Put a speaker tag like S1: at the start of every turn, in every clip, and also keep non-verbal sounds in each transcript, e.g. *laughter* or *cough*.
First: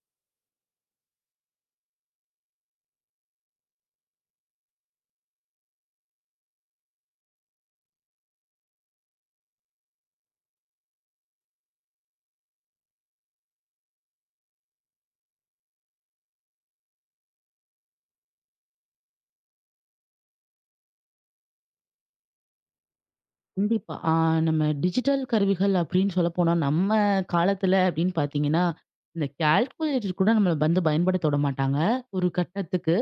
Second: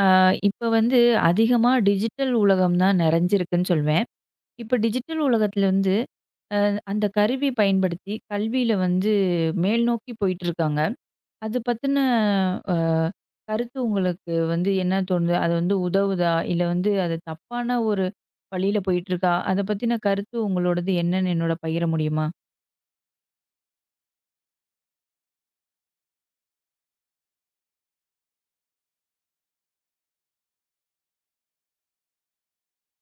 S1: ஆ, இப்ப அதிகமா டிஜிட்டல் உலகம் தான் நிறைஞ்சிருக்குன்னு சொல்வேன். இப்ப டிஜிட்டல் உலகத்துல அந்த கருவி பயன்படுத்தி கல்வியில மேல் நோக்கி போயிட்டு இருக்காங்க. அது பத்தின அ கருத்து உங்களுக்கு என்ன தோணுது? அது உதவுதா? இல்ல அது தப்பான ஒரு வழியில போயிட்டு இருக்கா? அத பத்தின கருத்து உங்களோடது என்னன்னு என்னோட பகிர முடியுமா?
S2: கண்டிப்பா. நம்ம டிஜிட்டல் கருவிகள் அப்படின்னு சொல்லப்போனா, நம்ம காலத்துல அப்படின்னு பார்த்தீங்கன்னா, இந்த கால்குலேட்டர் கூட நம்மள வந்து பயன்படுத்த விட மாட்டாங்க, ஒரு கட்டத்துக்கு.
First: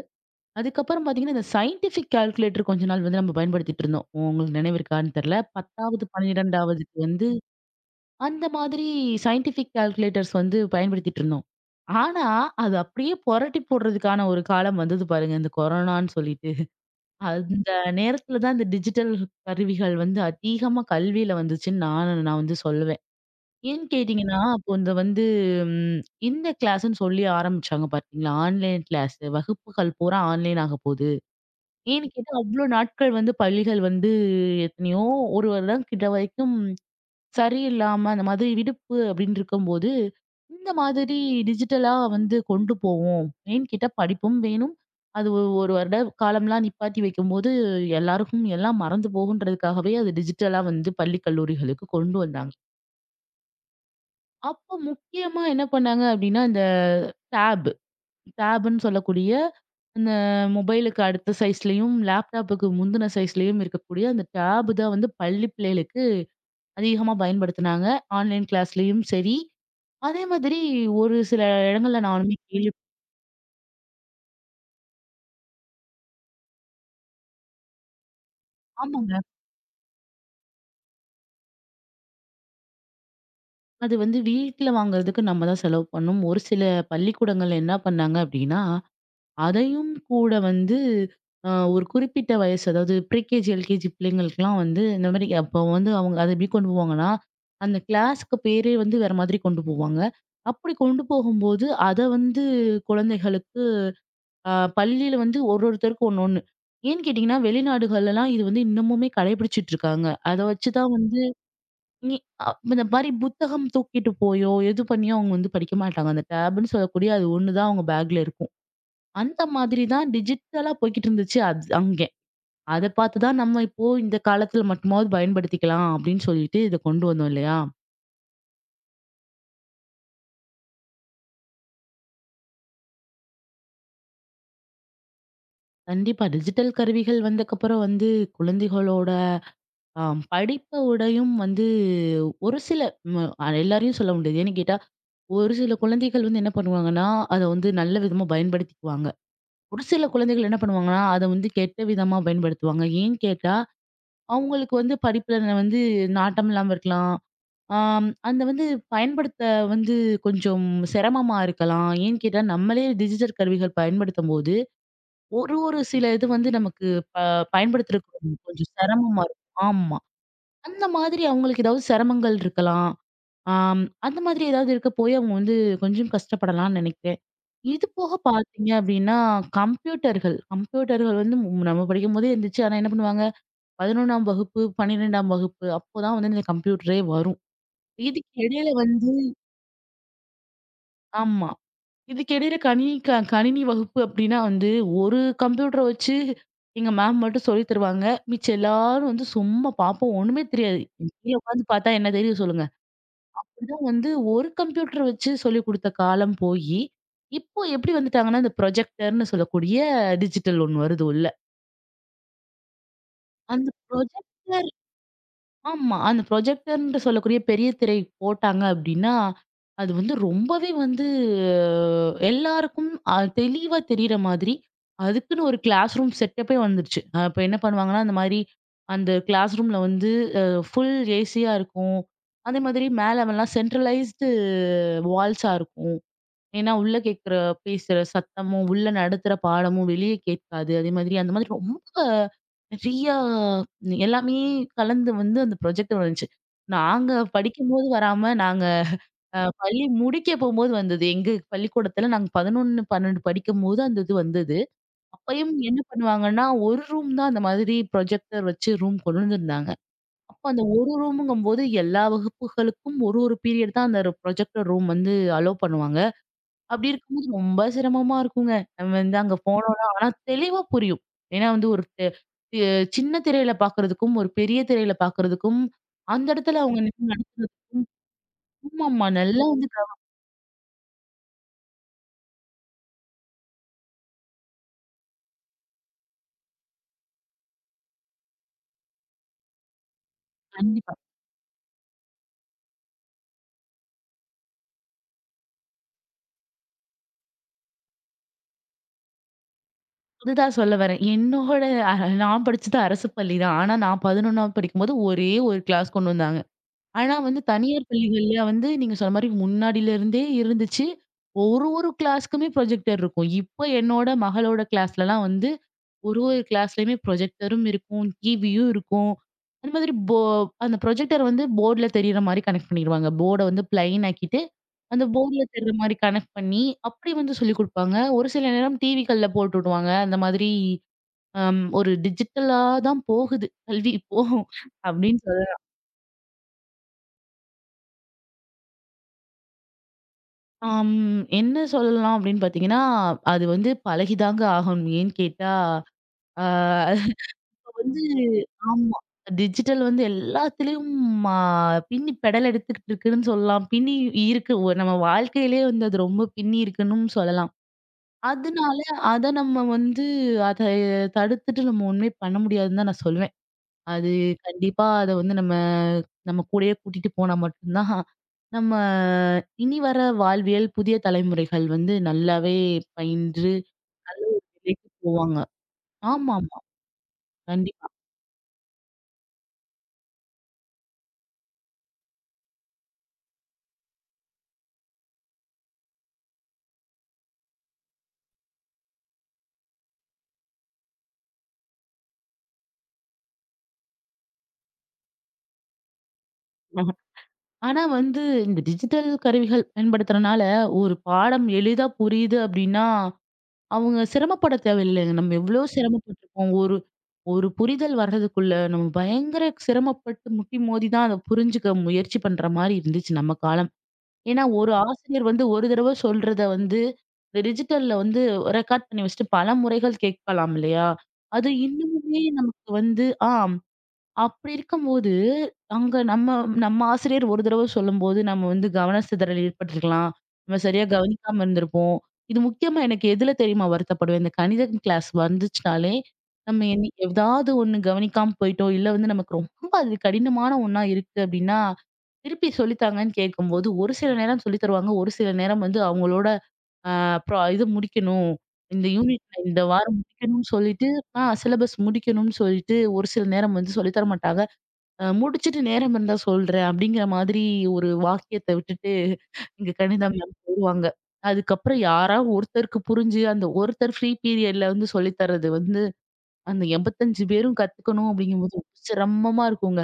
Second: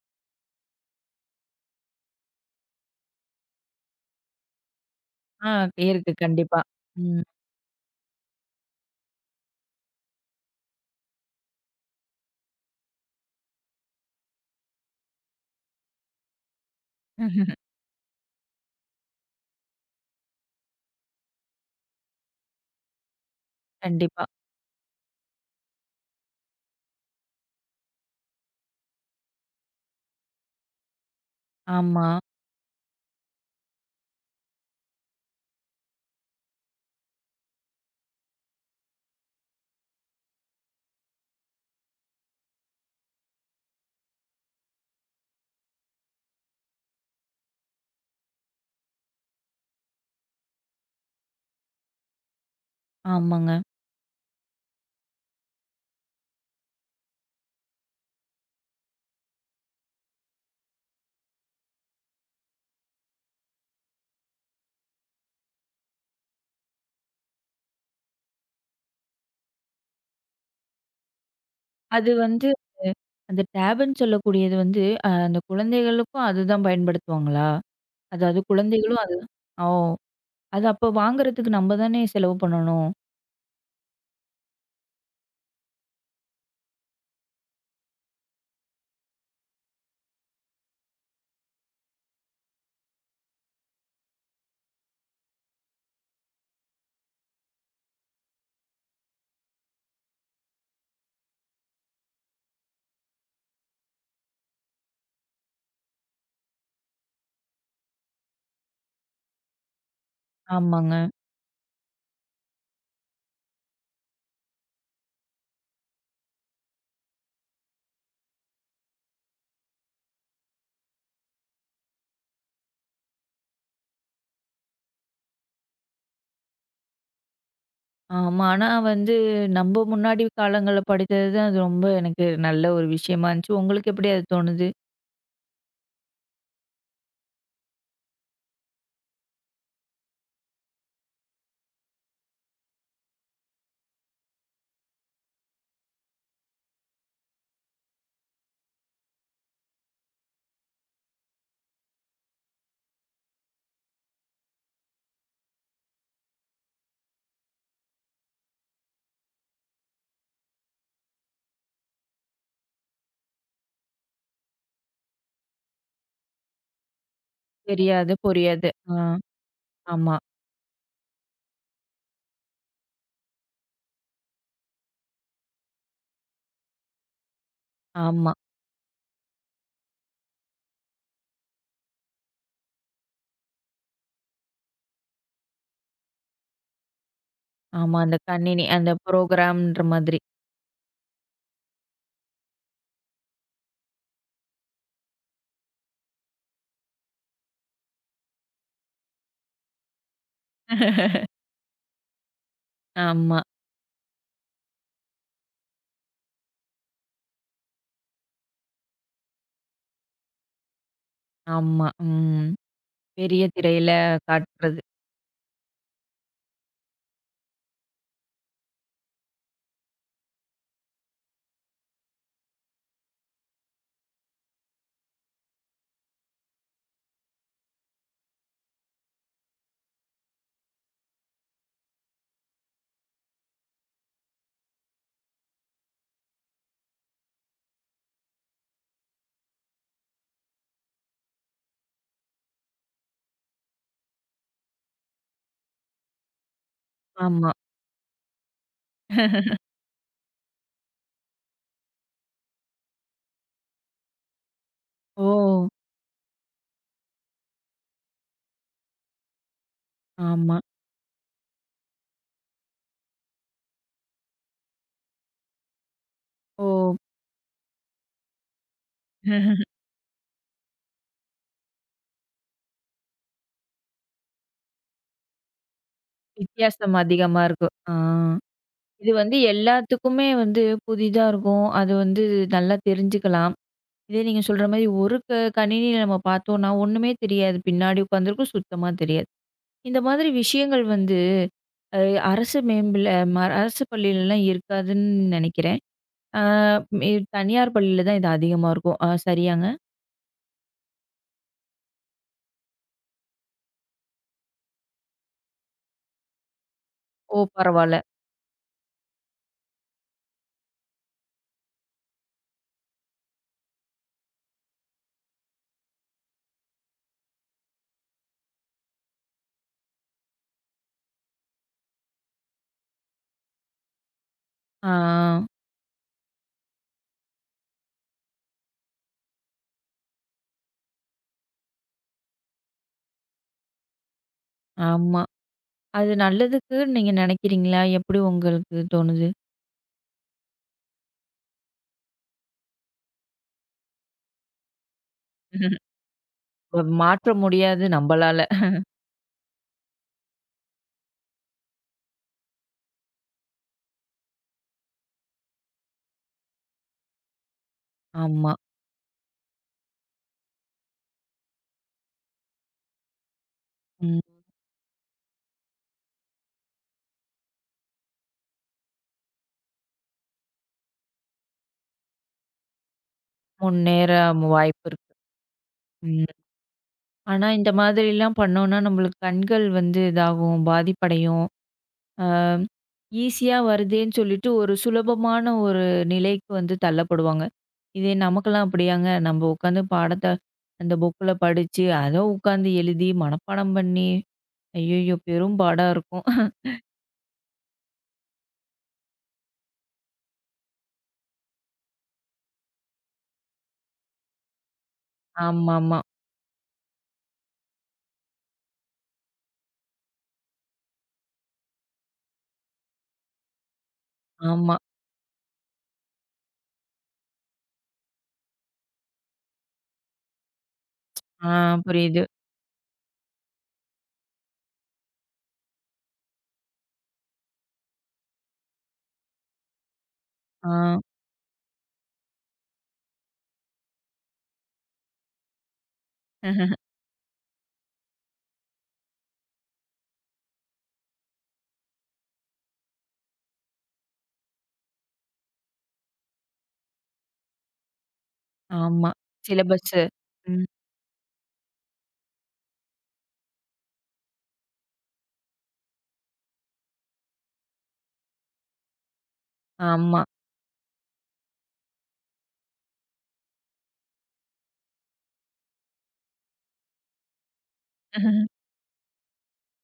S2: அதுக்கப்புறம் பார்த்தீங்கன்னா, இந்த சயின்டிஃபிக் கால்குலேட்டர் கொஞ்ச நாள் வந்து நம்ம பயன்படுத்திட்டு இருந்தோம். உங்களுக்கு நினைவு இருக்கான்னு தெரியல.
S1: ஆ,
S2: 10வது,
S1: இருக்கு கண்டிப்பா.
S2: 12வதுக்கு
S1: ம்.
S2: வந்து அந்த மாதிரி சயின்டிஃபிக் கால்குலேட்டர்ஸ் வந்து பயன்படுத்திட்டு இருந்தோம். ஆனா, அது அப்படியே புரட்டி போடுறதுக்கான ஒரு காலம் வந்தது பாருங்க, இந்த கொரோனான்னு சொல்லிட்டு.
S1: *laughs*
S2: அந்த நேரத்துல தான் இந்த டிஜிட்டல் கருவிகள் வந்து அதிகமா கல்வியில வந்துச்சுன்னு நான் நான் வந்து சொல்லுவேன். ஏன்னு
S1: கண்டிப்பா.
S2: கேட்டீங்கன்னா, அப்போ இந்த வந்து ம், இந்த கிளாஸ்ன்னு சொல்லி ஆரம்பிச்சாங்க பார்த்தீங்களா? ஆன்லைன் கிளாஸ் வகுப்புகள் பூரா ஆன்லைன் ஆக போகுது.
S1: ஆமா.
S2: ஏன்னு கேட்டா, அவ்ளோ நாட்கள் வந்து பள்ளிகள் வந்து எத்தனையோ ஒரு வருடம் கிட்ட வரைக்கும் சரியில்லாம அந்த மாதிரி விடுப்பு அப்படின்னு இருக்கும்போது, இந்த மாதிரி டிஜிட்டலா வந்து கொண்டு போவோம். ஏன்னு கேட்டா படிப்பும் வேணும். அது ஒரு வருட காலம்லாம் நிப்பாட்டி வைக்கும்போது, எல்லாருக்கும் எல்லாம் மறந்து போகுன்றதுக்காகவே அது டிஜிட்டலா வந்து பள்ளி, கல்லூரிகளுக்கு கொண்டு வந்தாங்க.
S1: ஆமாங்க.
S2: அப்போ முக்கியமா என்ன பண்ணாங்க அப்படின்னா, இந்த டேப், டேப்ன்னு சொல்லக்கூடிய அந்த மொபைலுக்கு அடுத்த சைஸ்லயும், லேப்டாப்புக்கு முந்தின சைஸ்லயும் இருக்கக்கூடிய அந்த டேப் தான் வந்து பள்ளி பிள்ளைகளுக்கு அதிகமா பயன்படுத்துனாங்க. ஆன்லைன் கிளாஸ்லயும் சரி. அதே மாதிரி ஒரு சில இடங்கள்ல
S1: அது
S2: நானுமே கேள்வி
S1: அந்த டேப்ன்னு சொல்லக்கூடியது அந்த குழந்தைகளுக்கும் அதுதான் பயன்படுத்துவாங்களா? அதாவது குழந்தைகளும்
S2: ஆமாங்க.
S1: அது ஓ! அது அப்போ வாங்குறதுக்கு நம்ம தானே செலவு பண்ணணும்.
S2: அது வந்து வீட்ல வாங்குறதுக்கு நம்ம தான் செலவு பண்ணணும். ஒரு சில பள்ளிக்கூடங்கள்ல என்ன பண்ணாங்க அப்டின்னா, அதையும் கூட வந்து ஒரு குறிப்பிட்ட வயசு அதாவது ப்ரீகேஜி, எல்கேஜி பிள்ளைங்களுக்குலாம் வந்து இந்த மாரி அப்போ வந்து அவங்க அத எப்டி கொண்டு போவாங்கன்னா, அந்த கிளாஸ்க்கு பேரே வந்து வேற மாதிரி கொண்டு போவாங்க. அப்படி கொண்டு போகும்போது, அத வந்து குழந்தைகளுக்கு ஆ பள்ளியில வந்து ஒரு ஒருத்தருக்கும் ஒண்ணு ஒண்ணு. ஏன்னு கேட்டீங்கன்னா, வெளிநாடுகள்லலாம் இது வந்து இன்னமுமே கடைபிடிச்சிட்டு இருக்காங்க. அத வச்சு தான்
S1: ஆமாங்க.
S2: வந்து இ அ இந்த மாரி புத்தகம் தூக்கிட்டு போயோ, எது பண்ணியோ அவங்க வந்து படிக்க மாட்டாங்க. அந்த டேப்ன்னு சொல்லக்கூடிய அது ஒண்ணு தான் அவங்க பேக்ல இருக்கும். அந்த மாதிரி தான் டிஜிட்டலா போய்க்கிட்டு இருந்துச்சு அது அங்கே. அத பார்த்து தான் நம்ம இப்போ இந்த காலத்துல மட்டுமாவது பயன்படுத்திக்கலாம் அப்படின்னு சொல்லிட்டு இத கொண்டு வந்தோம் இல்லையா?
S1: ஆமா. ஆனா வந்து நம்ம முன்னாடி காலங்கள்ல படித்தது தான் அது ரொம்ப எனக்கு நல்ல ஒரு விஷயமா இருந்துச்சு. உங்களுக்கு எப்படி அது தோணுது?
S2: கண்டிப்பா டிஜிட்டல் கருவிகள் வந்தக்கப்புறம் வந்து குழந்தைகளோட ஆம். படிப்ப விடையும் வந்து ஒரு சில ம் அ எல்லாரையும் சொல்ல முடியாது. ஏன்னு கேட்டா, ஒரு சில குழந்தைகள் வந்து என்ன பண்ணுவாங்கன்னா, அத வந்து நல்ல விதமா பயன்படுத்திக்குவாங்க. ஒரு சில குழந்தைகள் என்ன பண்ணுவாங்கன்னா, அத வந்து கெட்ட விதமா பயன்படுத்துவாங்க. ஏன்னு கேட்டா, அவங்களுக்கு வந்து படிப்புல வந்து நாட்டம் இல்லாம இருக்கலாம். ஆம். அந்த வந்து பயன்படுத்த வந்து கொஞ்சம் சிரமமா இருக்கலாம். ஏன்னு கேட்டா, நம்மளே டிஜிட்டல் கருவிகள் பயன்படுத்தும்போது, ஒரு ஒரு சில இது வந்து நமக்கு ப
S1: தெரியாது,
S2: பயன்படுத்துறதுக்கு
S1: புரியாது.
S2: கொஞ்சம்
S1: ஆ.
S2: சிரமமா இருக்கும். ஆமா.
S1: ஆமா,
S2: அந்த மாதிரி அவங்களுக்கு ஏதாவது சிரமங்கள் இருக்கலாம். ஆம். அந்த மாதிரி ஏதாவது இருக்க போய் அவங்க வந்து கொஞ்சம் கஷ்டப்படலாம்னு நினைக்கிறேன். இது போக
S1: ஆமா,
S2: பார்த்தீங்க அப்டின்னா, கம்ப்யூட்டர்கள் கம்ப்யூட்டர்கள் வந்து நம்ம படிக்கும்போதே இருந்துச்சு. ஆனா என்ன பண்ணுவாங்க, 11ஆம் வகுப்பு, 12ஆம் வகுப்பு அப்போதான் வந்து இந்த கம்ப்யூட்டரே வரும்.
S1: ஆமா. அந்த
S2: இதுக்கு
S1: கணினி,
S2: இடையில
S1: அந்த
S2: வந்து
S1: புரோகிராம்ன்ற மாதிரி.
S2: ஆமா. இதுக்கு இடையில கணினி கணினி வகுப்பு அப்டின்னா வந்து, ஒரு கம்ப்யூட்டர வச்சு எங்க மேம் மட்டும் சொல்லித் தருவாங்க. மிச்சம் எல்லாரும் வந்து சும்மா பார்ப்போம். ஒண்ணுமே தெரியாது.
S1: *laughs*
S2: கீழ உட்காந்து பார்த்தா என்ன தெரியும் சொல்லுங்க?
S1: ஆமா,
S2: தான் வந்து ஒரு கம்ப்யூட்டர் வச்சு சொல்லிக் குடுத்த காலம் போயி, இப்போ எப்படி வந்துட்டாங்கன்னா, இந்த ப்ரொஜெக்டர்ன்னு சொல்லக்கூடிய டிஜிட்டல் ஒண்ணு வருது உள்ள.
S1: ஆமா. ம். பெரிய
S2: அந்த
S1: திரையில
S2: ப்ரொஜெக்டர்
S1: காட்டுறது.
S2: ஆமா. அந்த ப்ரொஜெக்டர்ன்ட்டு சொல்லக்கூடிய பெரிய திரை போட்டாங்க அப்படின்னா, அது வந்து ரொம்பவே வந்து எல்லாருக்கும் தெளிவா தெரியிற மாதிரி, அதுக்குன்னு ஒரு கிளாஸ் ரூம் செட்டப்பே வந்துருச்சு. இப்ப என்ன பண்ணுவாங்கன்னா, அந்த மாரி அந்த கிளாஸ் ரூம்ல வந்து அ ஃபுல் ஏசியா இருக்கும். அதே மாதிரி மேல எல்லாம் சென்ட்ரலைஸ்டு வால்ஸா இருக்கும். ஏன்னா, உள்ள கேட்கிற பேசுற சத்தமும், உள்ள நடத்துற பாடமும் வெளிய கேட்காது. அதே மாதிரி அந்த மாதிரி ரொம்ப நெறையா எல்லாமே கலந்து வந்து அந்த ப்ராஜெக்ட் வந்துச்சு. நாங்க
S1: ஆமா.
S2: படிக்கும்போது வராம, நாங்க
S1: *laughs*
S2: பள்ளி முடிக்க போம்போது வந்தது. எங்க பள்ளிக்கூடத்துல நாங்க 11, 12 படிக்கும்போது அந்த இது வந்தது. அப்பயும்
S1: ஓ!
S2: என்ன பண்ணுவாங்கன்னா, ஒரு ரூம் தான் அந்த மாதிரி ப்ரொஜெக்டர் வச்சு ரூம் கொண்டு வந்திருந்தாங்க. அப்ப
S1: ஆமா.
S2: அந்த ஒரு ரூமுங்கும்போது எல்லா வகுப்புகளுக்கும் ஒரு ஒரு பீரியட் தான் அந்த ப்ரொஜெக்டர் ரூம் வந்து அலோ பண்ணுவாங்க.
S1: ஓ!
S2: அப்படி இருக்கும்போது ரொம்ப சிரமமா இருக்குங்க. நம்ம வந்து அங்க போனோம்னா, ஆனா தெளிவா புரியும். ஏன்னா வந்து ஒரு தெ தெ சின்ன திரையில பார்க்கறதுக்கும், ஒரு பெரிய திரையில பார்க்கறதுக்கும், அந்த இடத்துல அவங்க
S1: வித்தியாசம் அதிகமா இருக்கும். ஆ.
S2: ஆமாமா
S1: இது
S2: நல்லா வந்து
S1: எல்லாத்துக்குமே புதிதா இருக்கும். அது நல்லா தெரிஞ்சுக்கலாம். இதே நீங்க சொல்ற மாரி ஒரு கணினியில நம்ம பார்த்தோம்னா, ஒண்ணுமே தெரியாது. பின்னாடி உட்காந்துருக்கும், சுத்தமா தெரியாது. இந்த மாதிரி விஷயங்கள்
S2: கண்டிப்பா.
S1: வந்து அ அரசு மேம்பில அரசு பள்ளியிலலாம் இருக்காதுன்னு நினைக்கிறேன். ஆ, மே தனியார் பள்ளியில தான் இது அதிகமா இருக்கும். சரியாங்க?
S2: அதுதான் சொல்ல வரேன். என்னோட அ நான் படிச்சது அரசு பள்ளி தான். ஆனா நான் 11ஆவது படிக்கும்போது ஒரே ஒரு கிளாஸ் கொண்டு வந்தாங்க. ஆனா வந்து
S1: ஓ!
S2: தனியார்
S1: பரவால்ல.
S2: பள்ளிகள்ல வந்து நீங்க சொன்ன மாரி முன்னாடில இருந்தே இருந்துச்சு. ஒரு ஒரு கிளாஸ்க்குமே ப்ரொஜெக்டர் இருக்கும். இப்ப என்னோட மகளோட கிளாஸ்லலாம் வந்து ஒரு ஒரு கிளாஸ்லயுமே ப்ரொஜெக்டரும் இருக்கும், டிவியும் இருக்கும். அந்த மாதிரி அந்த ப்ரொஜெக்டர் வந்து போர்டுல தெரியிற மாரி கனெக்ட் பண்ணிருவாங்க. போர்ட வந்து பிளைன் ஆக்கிட்டு,
S1: ஆ,
S2: அந்த போர்டுல
S1: ஆ.
S2: தெரியிற மாரி கனெக்ட் பண்ணி, அப்படி வந்து சொல்லிக் குடுப்பாங்க. ஒரு சில நேரம் டிவிகள்ல போட்டு விடுவாங்க. அந்த மாதிரி ஒரு டிஜிட்டலா தான் போகுது கல்வி இப்போ அப்படின்னு
S1: ஆமா.
S2: சொல்லலாம்.
S1: அது நல்லதுக்குன்னு நீங்க நினைக்கிறீங்களா? எப்படி உங்களுக்கு தோணுது?
S2: ஆம் என்ன சொல்லலாம் அப்படின்னு பார்த்தீங்கன்னா, அது வந்து பழகிதாங்க ஆகணும். ஏன்னு கேட்டா, ஆ
S1: மாற்ற முடியாது
S2: வந்து
S1: நம்பளால.
S2: ஆமா. டிஜிட்டல் வந்து எல்லாத்துலயும் ஆ பின்னி பெடல் எடுத்துக்கிட்டு இருக்குன்னு சொல்லலாம். பின்னி இருக்கு. ஒரு நம்ம வாழ்க்கையிலேயே வந்து அது ரொம்ப பின்னி இருக்குன்னும் சொல்லலாம்.
S1: ஆமா.
S2: அதனால அத நம்ம வந்து அத தடுத்துட்டு நம்ம ஒண்ணுமே பண்ண முடியாதுன்னு தான் நான் சொல்லுவேன். அது
S1: ம்.
S2: கண்டிப்பா அத வந்து நம்ம நம்ம கூடயே கூட்டிட்டு போனா மட்டும் தான் நம்ம இனி வர வாழ்வியல் புதிய தலைமுறைகள் வந்து நல்லாவே பயின்று
S1: முன்னேற வாய்ப்பு
S2: விலைக்கு
S1: இருக்கு.
S2: போவாங்க.
S1: ம்.
S2: ஆமாமா.
S1: ஆனா இந்த
S2: கண்டிப்பா.
S1: மாதிரிலாம் பண்ணோம்னா, நம்மளுக்கு கண்கள் இதாகும், பாதிப்படையும். அ ஈஸியா வருதேன்னு சொல்லிட்டு ஒரு சுலபமான ஒரு நிலைக்கு தள்ளப்படுவாங்க. இதே நமக்கெல்லாம் அப்படியாங்க. நம்ம உட்காந்து பாடத்த அந்த புக்ல படிச்சு, அத உட்காந்து எழுதி மனப்பாடம் பண்ணி, ஐய்யய்யோ! பெரும் பாடா இருக்கும்.
S2: ஆனா வந்து இந்த டிஜிட்டல் கருவிகள் பயன்படுத்துறனால ஒரு பாடம் எளிதா புரியுது அப்படின்னா, அவங்க சிரமப்பட தேவையில்லைங்க. நம்ம எவ்ளோ
S1: ஆமாமா. ஆமா.
S2: சிரமப்பட்டுருப்போம். ஒரு ஒரு புரிதல் வர்றதுக்குள்ள நம்ம பயங்கர சிரமப்பட்டு முட்டி மோதி தான் அத புரிஞ்சுக்க முயற்சி பண்ற மாரி இருந்துச்சு நம்ம காலம். ஏன்னா ஒரு
S1: ஆமா.
S2: ஆசிரியர் வந்து ஒரு தடவ சொல்றத வந்து இந்த டிஜிட்டல்ல வந்து ரெக்கார்ட் பண்ணி வச்சுட்டு பல முறைகள் கேட்கலாம் இல்லையா?
S1: ஆ,
S2: அது
S1: புரியுது.
S2: இன்னமுமே நமக்கு வந்து ஆ அப்படி இருக்கும்போது, அங்க நம்ம நம்ம ஆசிரியர் ஒரு தடவ சொல்லும்போது, நம்ம வந்து கவன சிதறல் ஏற்பட்டிருக்கலாம். நம்ம சரியா
S1: ஆ.
S2: கவனிக்காம இருந்திருப்போம். இது முக்கியமா எனக்கு எதுல தெரியுமா வருத்தப்படுவேன்? இந்த கணிதம் கிளாஸ் வந்துச்சுனாலே, நம்ம என்னி ஏதாவது ஒண்ணு கவனிக்காம போயிட்டோம், இல்ல வந்து நமக்கு ரொம்ப அது கடினமான ஒண்ணா இருக்கு அப்படின்னா, திருப்பி சொல்லித்தாங்கன்னு கேட்கும்போது, ஒரு சில நேரம் சொல்லி தருவாங்க. ஒரு சில நேரம் வந்து அவங்களோட அ அப்புறம் இது முடிக்கணும். இந்த
S1: ஆமா.
S2: யூனிட் இந்த வாரம்
S1: சிலபஸ்ஸு.
S2: முடிக்கணும்னு
S1: ம்.
S2: சொல்லிட்டு சிலபஸ் முடிக்கணும்னு சொல்லிட்டு ஒரு சில நேரம் வந்து சொல்லி தர மாட்டாங்க. முடிச்சுட்டு நேரம் இருந்தா சொல்றேன் அப்படிங்கிற மாதிரி ஒரு வாக்கியத்த விட்டுட்டு எங்க கணிதா
S1: ஆமா.
S2: மேம் போயிருவாங்க. அதுக்கப்புறம் யாரா ஒருத்தருக்கு புரிஞ்சு அந்த ஒருத்தர் ஃப்ரீ பீரியட்ல வந்து சொல்லி தர்றது வந்து அந்த 85 பேரும் கத்துக்கணும் அப்படிங்கும்போது ரொம்ப சிரமமா இருக்குங்க.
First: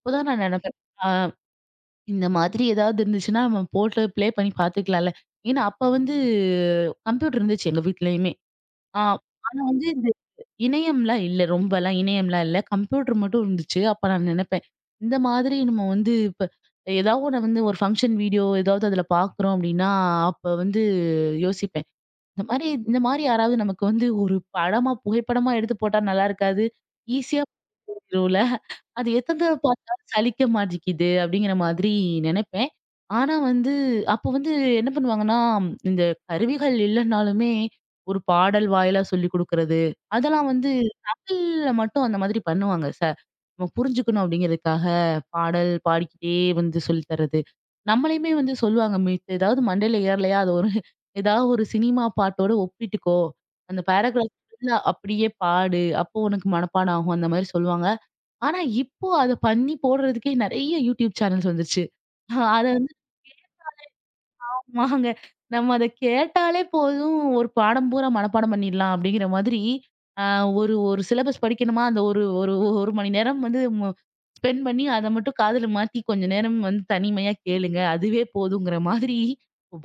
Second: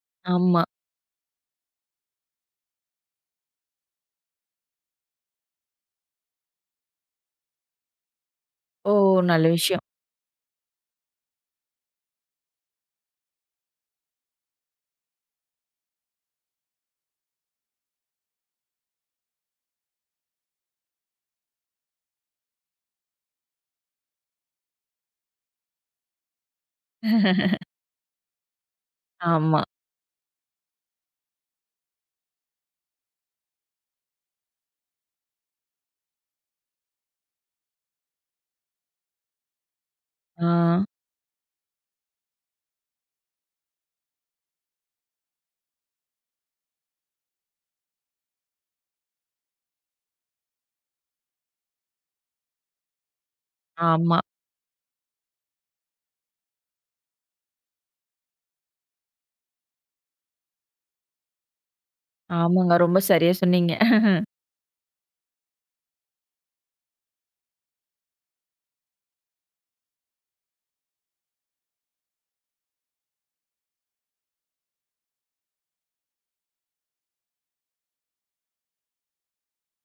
S2: அப்பதான் நான்
S1: ஆமா.
S2: நினைப்பேன். ஆ. இந்த மாதிரி ஏதாவது இருந்துச்சுன்னா, நம்ம போட்டு ப்ளே பண்ணி பார்த்துக்கலாம்ல. ஏன்னா, அப்ப வந்து கம்ப்யூட்டர் இருந்துச்சு எங்க வீட்லயுமே.
S1: ஓ!
S2: ஆ
S1: நல்ல
S2: ஆனா
S1: விஷயம்.
S2: வந்து இந்த இணையம்லாம் இல்ல. ரொம்பலாம் இணையம்லாம் இல்ல. கம்ப்யூட்டர் மட்டும் இருந்துச்சு. அப்ப நான் நெனப்பேன். இந்த மாதிரி நம்ம வந்து இப்ப ஏதாவது ஒண்ணு வந்து ஒரு ஃபங்ஷன் வீடியோ ஏதாவது அதுல பார்க்குறோம் அப்டின்னா, அப்ப வந்து யோசிப்பேன். இந்த மாரி யாராவது நமக்கு வந்து ஒரு படமா, புகைப்படமா எடுத்து போட்டா நல்லா இருக்காது. ஈஸியா போயிரும்ல. அது எத்தத
S1: ஆமா.
S2: பார்த்தாலும் சலிக்க மாட்டேங்கிது அப்படிங்கிற மாதிரி நெனைப்பேன். ஆனா வந்து அப்போ வந்து என்ன பண்ணுவாங்கன்னா, இந்த கருவிகள் இல்லனாலுமே ஒரு பாடல் வாயிலா சொல்லிக் குடுக்குறது,
S1: ஆ.
S2: அதெல்லாம் வந்து தமிழ்ல மட்டும் அந்த மாதிரி பண்ணுவாங்க. நம்ம புரிஞ்சுக்கணும் அப்படிங்கிறதுக்காக பாடல் பாடிக்கிட்டே வந்து சொல்லி தர்றது. நம்மளையுமே வந்து சொல்லுவாங்க மித்த ஏதாவது மண்டையில ஏறலையா அது ஒரு ஏதாவது ஒரு சினிமா பாட்டோட ஒப்பிட்டுக்கோ. அந்த
S1: ஆமா.
S2: பேராகிராஃப் ஃபுல்லா அப்படியே பாடு. அப்போ உனக்கு மனப்பாடம் ஆகும். அந்த மாரி சொல்லுவாங்க. ஆனா, இப்போ அத பண்ணி போடுறதுக்கே நெறைய யூடியூப் சேனல்ஸ் வந்துருச்சு. அத
S1: ஆமாங்க.
S2: வந்து
S1: ரொம்ப சரியா சொன்னீங்க.
S2: ஆமாங்க. நம்ம அத கேட்டாலே போதும், ஒரு பாடம் பூரா மனப்பாடம் பண்ணிடலாம் அப்படிங்கிற மாதிரி, அ ஒரு ஒரு சிலபஸ் படிக்கணுமா, அந்த ஒரு ஒரு ஒரு மணி நேரம் வந்து ஸ்பெண்ட் பண்ணி அத மட்டும் காதுல மாட்டி கொஞ்ச நேரம் வந்து தனிமையா கேளுங்க. அதுவே போதுங்கிற மாதிரி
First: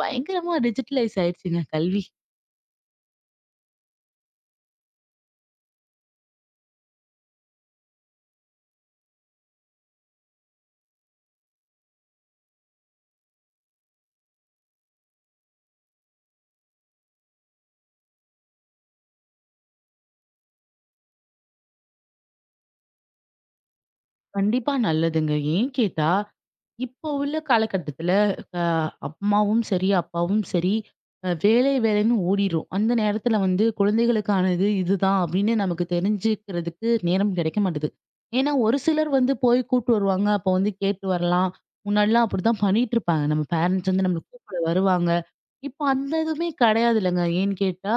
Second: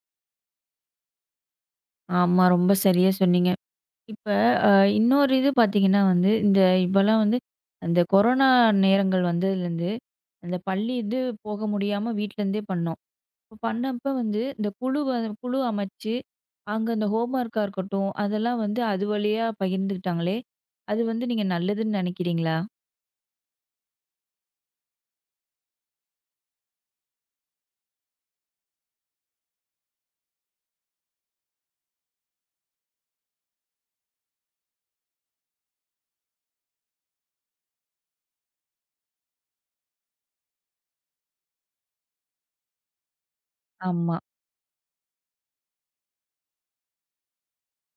S2: பயங்கரமா டிஜிட்டலைஸ் ஆயிடுச்சுங்க கல்வி.
S1: ஆமா. ரொம்ப சரியா சொன்னீங்க. இப்ப அ இன்னொரு இது பார்த்தீங்கன்னா இந்த இப்பலாம் அந்த கொரோனா நேரங்கள் வந்ததுலேருந்து, அந்த பள்ளி இது போக முடியாம வீட்லேருந்தே பண்ணோம். இப்ப பண்ணப்ப இந்த குழு அமைச்சு, அங்க அந்த ஹோம் ஒர்க்கா இருக்கட்டும், அதெல்லாம் அது வழியா பகிர்ந்துக்கிட்டாங்களே, அது நீங்க நல்லதுன்னு நெனைக்கிறீங்களா?
S2: கண்டிப்பா நல்லதுங்க. ஏன் கேட்டா, இப்போ உள்ள காலகட்டத்துல அ அம்மாவும் சரி, அப்பாவும் சரி, வேலை வேலைன்னு ஓடிரும். அந்த நேரத்துல வந்து குழந்தைகளுக்கானது இதுதான் அப்படின்னு நமக்கு தெரிஞ்சுக்கிறதுக்கு நேரம் கிடைக்க மாட்டுது. ஏன்னா, ஒரு சிலர் வந்து போய் கூட்டு வருவாங்க. அப்போ வந்து கேட்டு வரலாம். முன்னாடிலாம் அப்படிதான் பண்ணிட்டு இருப்பாங்க. நம்ம பேரண்ட்ஸ் வந்து
S1: ஆமா.
S2: நம்மள கூப்பிட வருவாங்க. இப்போ அந்த இதுவுமே கிடையாது இல்லங்க. ஏன்னு கேட்டா,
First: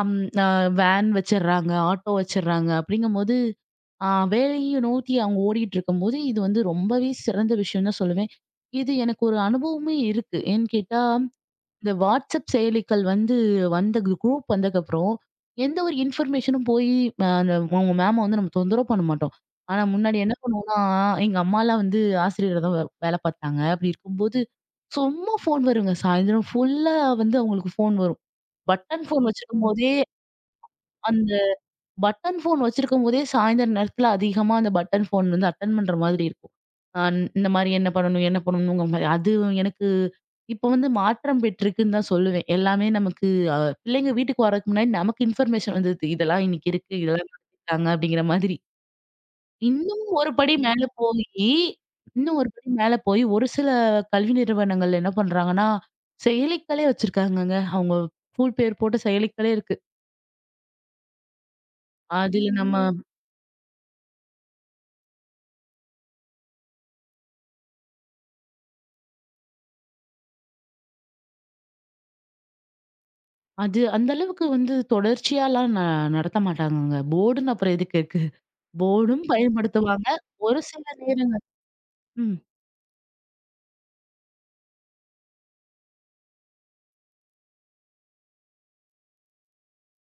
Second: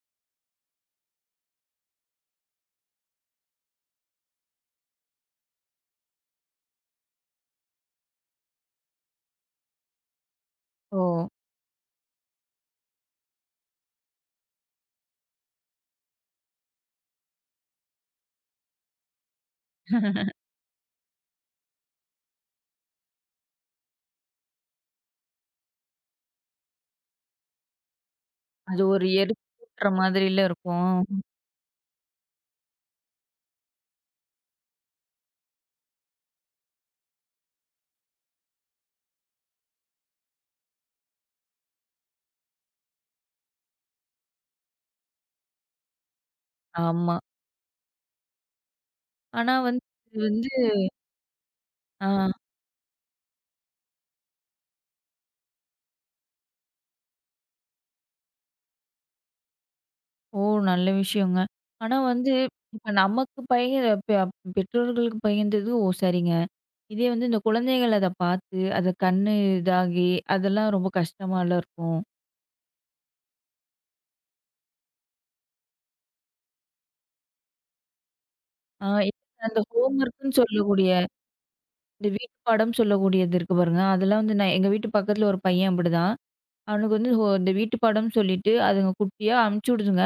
S2: அம் அ வேன் வச்சிடுறாங்க, ஆட்டோ வச்சிடுறாங்க. அப்படிங்கும்போது ஆ வேலையும் நோக்கி அவங்க ஓடிட்டு இருக்கும்போது, இது வந்து ரொம்பவே சிறந்த விஷயம் தான் சொல்லுவேன். இது எனக்கு ஒரு அனுபவமே இருக்கு. ஏன்னு கேட்டா,
S1: ஓ!
S2: இந்த WhatsApp செயலிகள் வந்து வந்த குரூப் வந்ததுக்கப்புறம், எந்த ஒரு இன்ஃபர்மேஷனும் போயி அந்த அவங்க மேம வந்து நம்ம தொந்தரவு பண்ண மாட்டோம். ஆனா முன்னாடி என்ன பண்ணுவோம்னா, எங்க அம்மாலாம் வந்து ஆசிரியரா தான் வேலை பார்த்தாங்க. அப்படி இருக்கும்போது, சும்மா ஃபோன் வருங்க. சாயந்தரம் ஃபுல்லா வந்து அவங்களுக்கு ஃபோன் வரும்.
S1: அது
S2: பட்டன்
S1: ஒரு
S2: ஃபோன்
S1: எரிச்சலூட்டுற
S2: வச்சிருக்கும்போதே,
S1: மாதிரில இருக்கும்.
S2: அந்த பட்டன் ஃபோன் வச்சிருக்கும்போதே சாயந்தர நேரத்துல அதிகமா அந்த பட்டன் ஃபோன் வந்து அட்டெண்ட் பண்ற மாதிரி இருக்கும். அ இந்த மாரி என்ன பண்ணணும்? என்ன பண்ணணுங்கிற மாரி. அது எனக்கு இப்ப வந்து மாற்றம் பெற்றிருக்குன்னு தான் சொல்லுவேன். எல்லாமே நமக்கு அ பிள்ளைங்க வீட்டுக்கு வரதுக்கு முன்னாடி நமக்கு இன்ஃபர்மேஷன் வந்தது. இதெல்லாம் இன்னைக்கு இருக்கு.
S1: ஆமா.
S2: இதெல்லாம் நடத்திருக்காங்க அப்படிங்கிற மாதிரி.
S1: ஆனா வந்து
S2: இன்னும்
S1: இது
S2: ஒரு
S1: வந்து
S2: படி மேல போயி
S1: ஆ,
S2: இன்னும் ஒரு படி மேல போய் ஒரு சில கல்வி நிறுவனங்கள்ல என்ன பண்றாங்கன்னா, செயலிகளே வச்சிருக்காங்கங்க. அவங்க ஃபுல் பேர் போட்ட செயலிகளே இருக்கு.
S1: ஓ! நல்ல விஷயங்க. ஆனா
S2: அதுல நம்ம
S1: இப்ப நமக்கு பகிர பெ பெற்றோர்களுக்கு பகிர்ந்தது ஓ சரிங்க. இதே இந்த குழந்தைகள் அத பார்த்து, அத கண்ணு இதாகி, அதெல்லாம் ரொம்ப கஷ்டமால இருக்கும்.
S2: அது அந்த அளவுக்கு வந்து தொடர்ச்சியாலாம் நடத்த மாட்டாங்கங்க. போர்டுன்னு அப்புறம் எதுக்கு இருக்கு?
S1: ஆ,
S2: போர்டும்
S1: அந்த
S2: பயன்படுத்துவாங்க.
S1: ஹோம்வொர்க்குன்னு
S2: ஒரு சில
S1: சொல்லக்கூடிய,
S2: நேரங்கள்
S1: இந்த வீட்டு
S2: ம்.
S1: பாடம்னு சொல்லக்கூடியது இருக்கு பாருங்க. அதெல்லாம் நான் எங்க வீட்டு பக்கத்துல ஒரு பையன் அப்படிதான். அவனுக்கு ஹோ இந்த வீட்டு பாடம்னு சொல்லிட்டு, அதுங்க குட்டியா அனுப்பிச்சு விடுதுங்க.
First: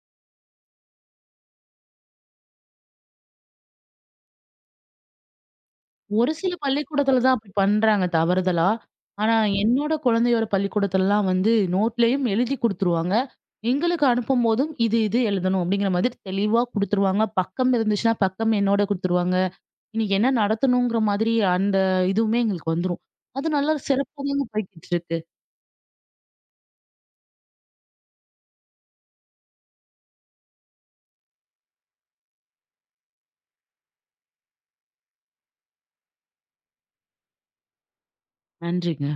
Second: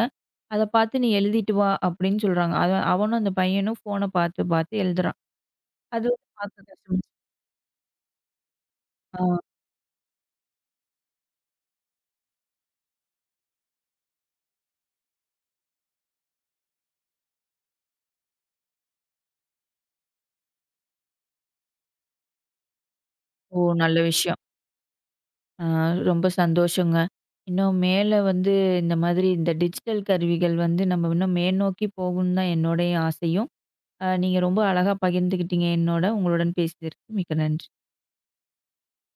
S1: அத பார்த்து நீ எழுதிட்டு வா அப்படின்னு சொல்றாங்க. அவனும் அந்த பையனும் ஃபோன பார்த்து பார்த்து எழுதுறான். அது
S2: ஒரு சில
S1: பார்க்க கஷ்டமா இருக்கு.
S2: பள்ளிக்கூடத்துல தான் அப்படி பண்றாங்க தவறுதலா. ஆனா,
S1: ஆ.
S2: என்னோட குழந்தையோட பள்ளிக்கூடத்துலலாம் வந்து நோட்லயும் எழுதி குடுத்துருவாங்க. எங்களுக்கு அனுப்பும்போதும் இது, இது எழுதணும் அப்படிங்கிற மாதிரி தெளிவா குடுத்துருவாங்க. பக்கம் இருந்துச்சுன்னா, பக்கம் என்னோட குடுத்துருவாங்க. இன்னைக்கு என்ன நடத்தணுங்கிற மாதிரி அந்த இதுவுமே எங்களுக்கு வந்துரும். அது
S1: ஓ!
S2: நல்லா
S1: நல்ல விஷயம்.
S2: சிறப்பாதாங்க போய்க்கிட்டு இருக்கு.
S1: ஆ, ரொம்ப சந்தோஷங்க. இன்னும் மேல இந்த மாதிரி இந்த டிஜிட்டல் கருவிகள் நம்ம இன்னும் மேல்நோக்கி போகும்னு தான் என்னோடைய ஆசையும். அ, நீங்க ரொம்ப அழகா பகிர்ந்துக்கிட்டீங்க என்னோட. உங்களுடன் பேசியதற்கு மிக்க நன்றி.
S2: நன்றிங்க.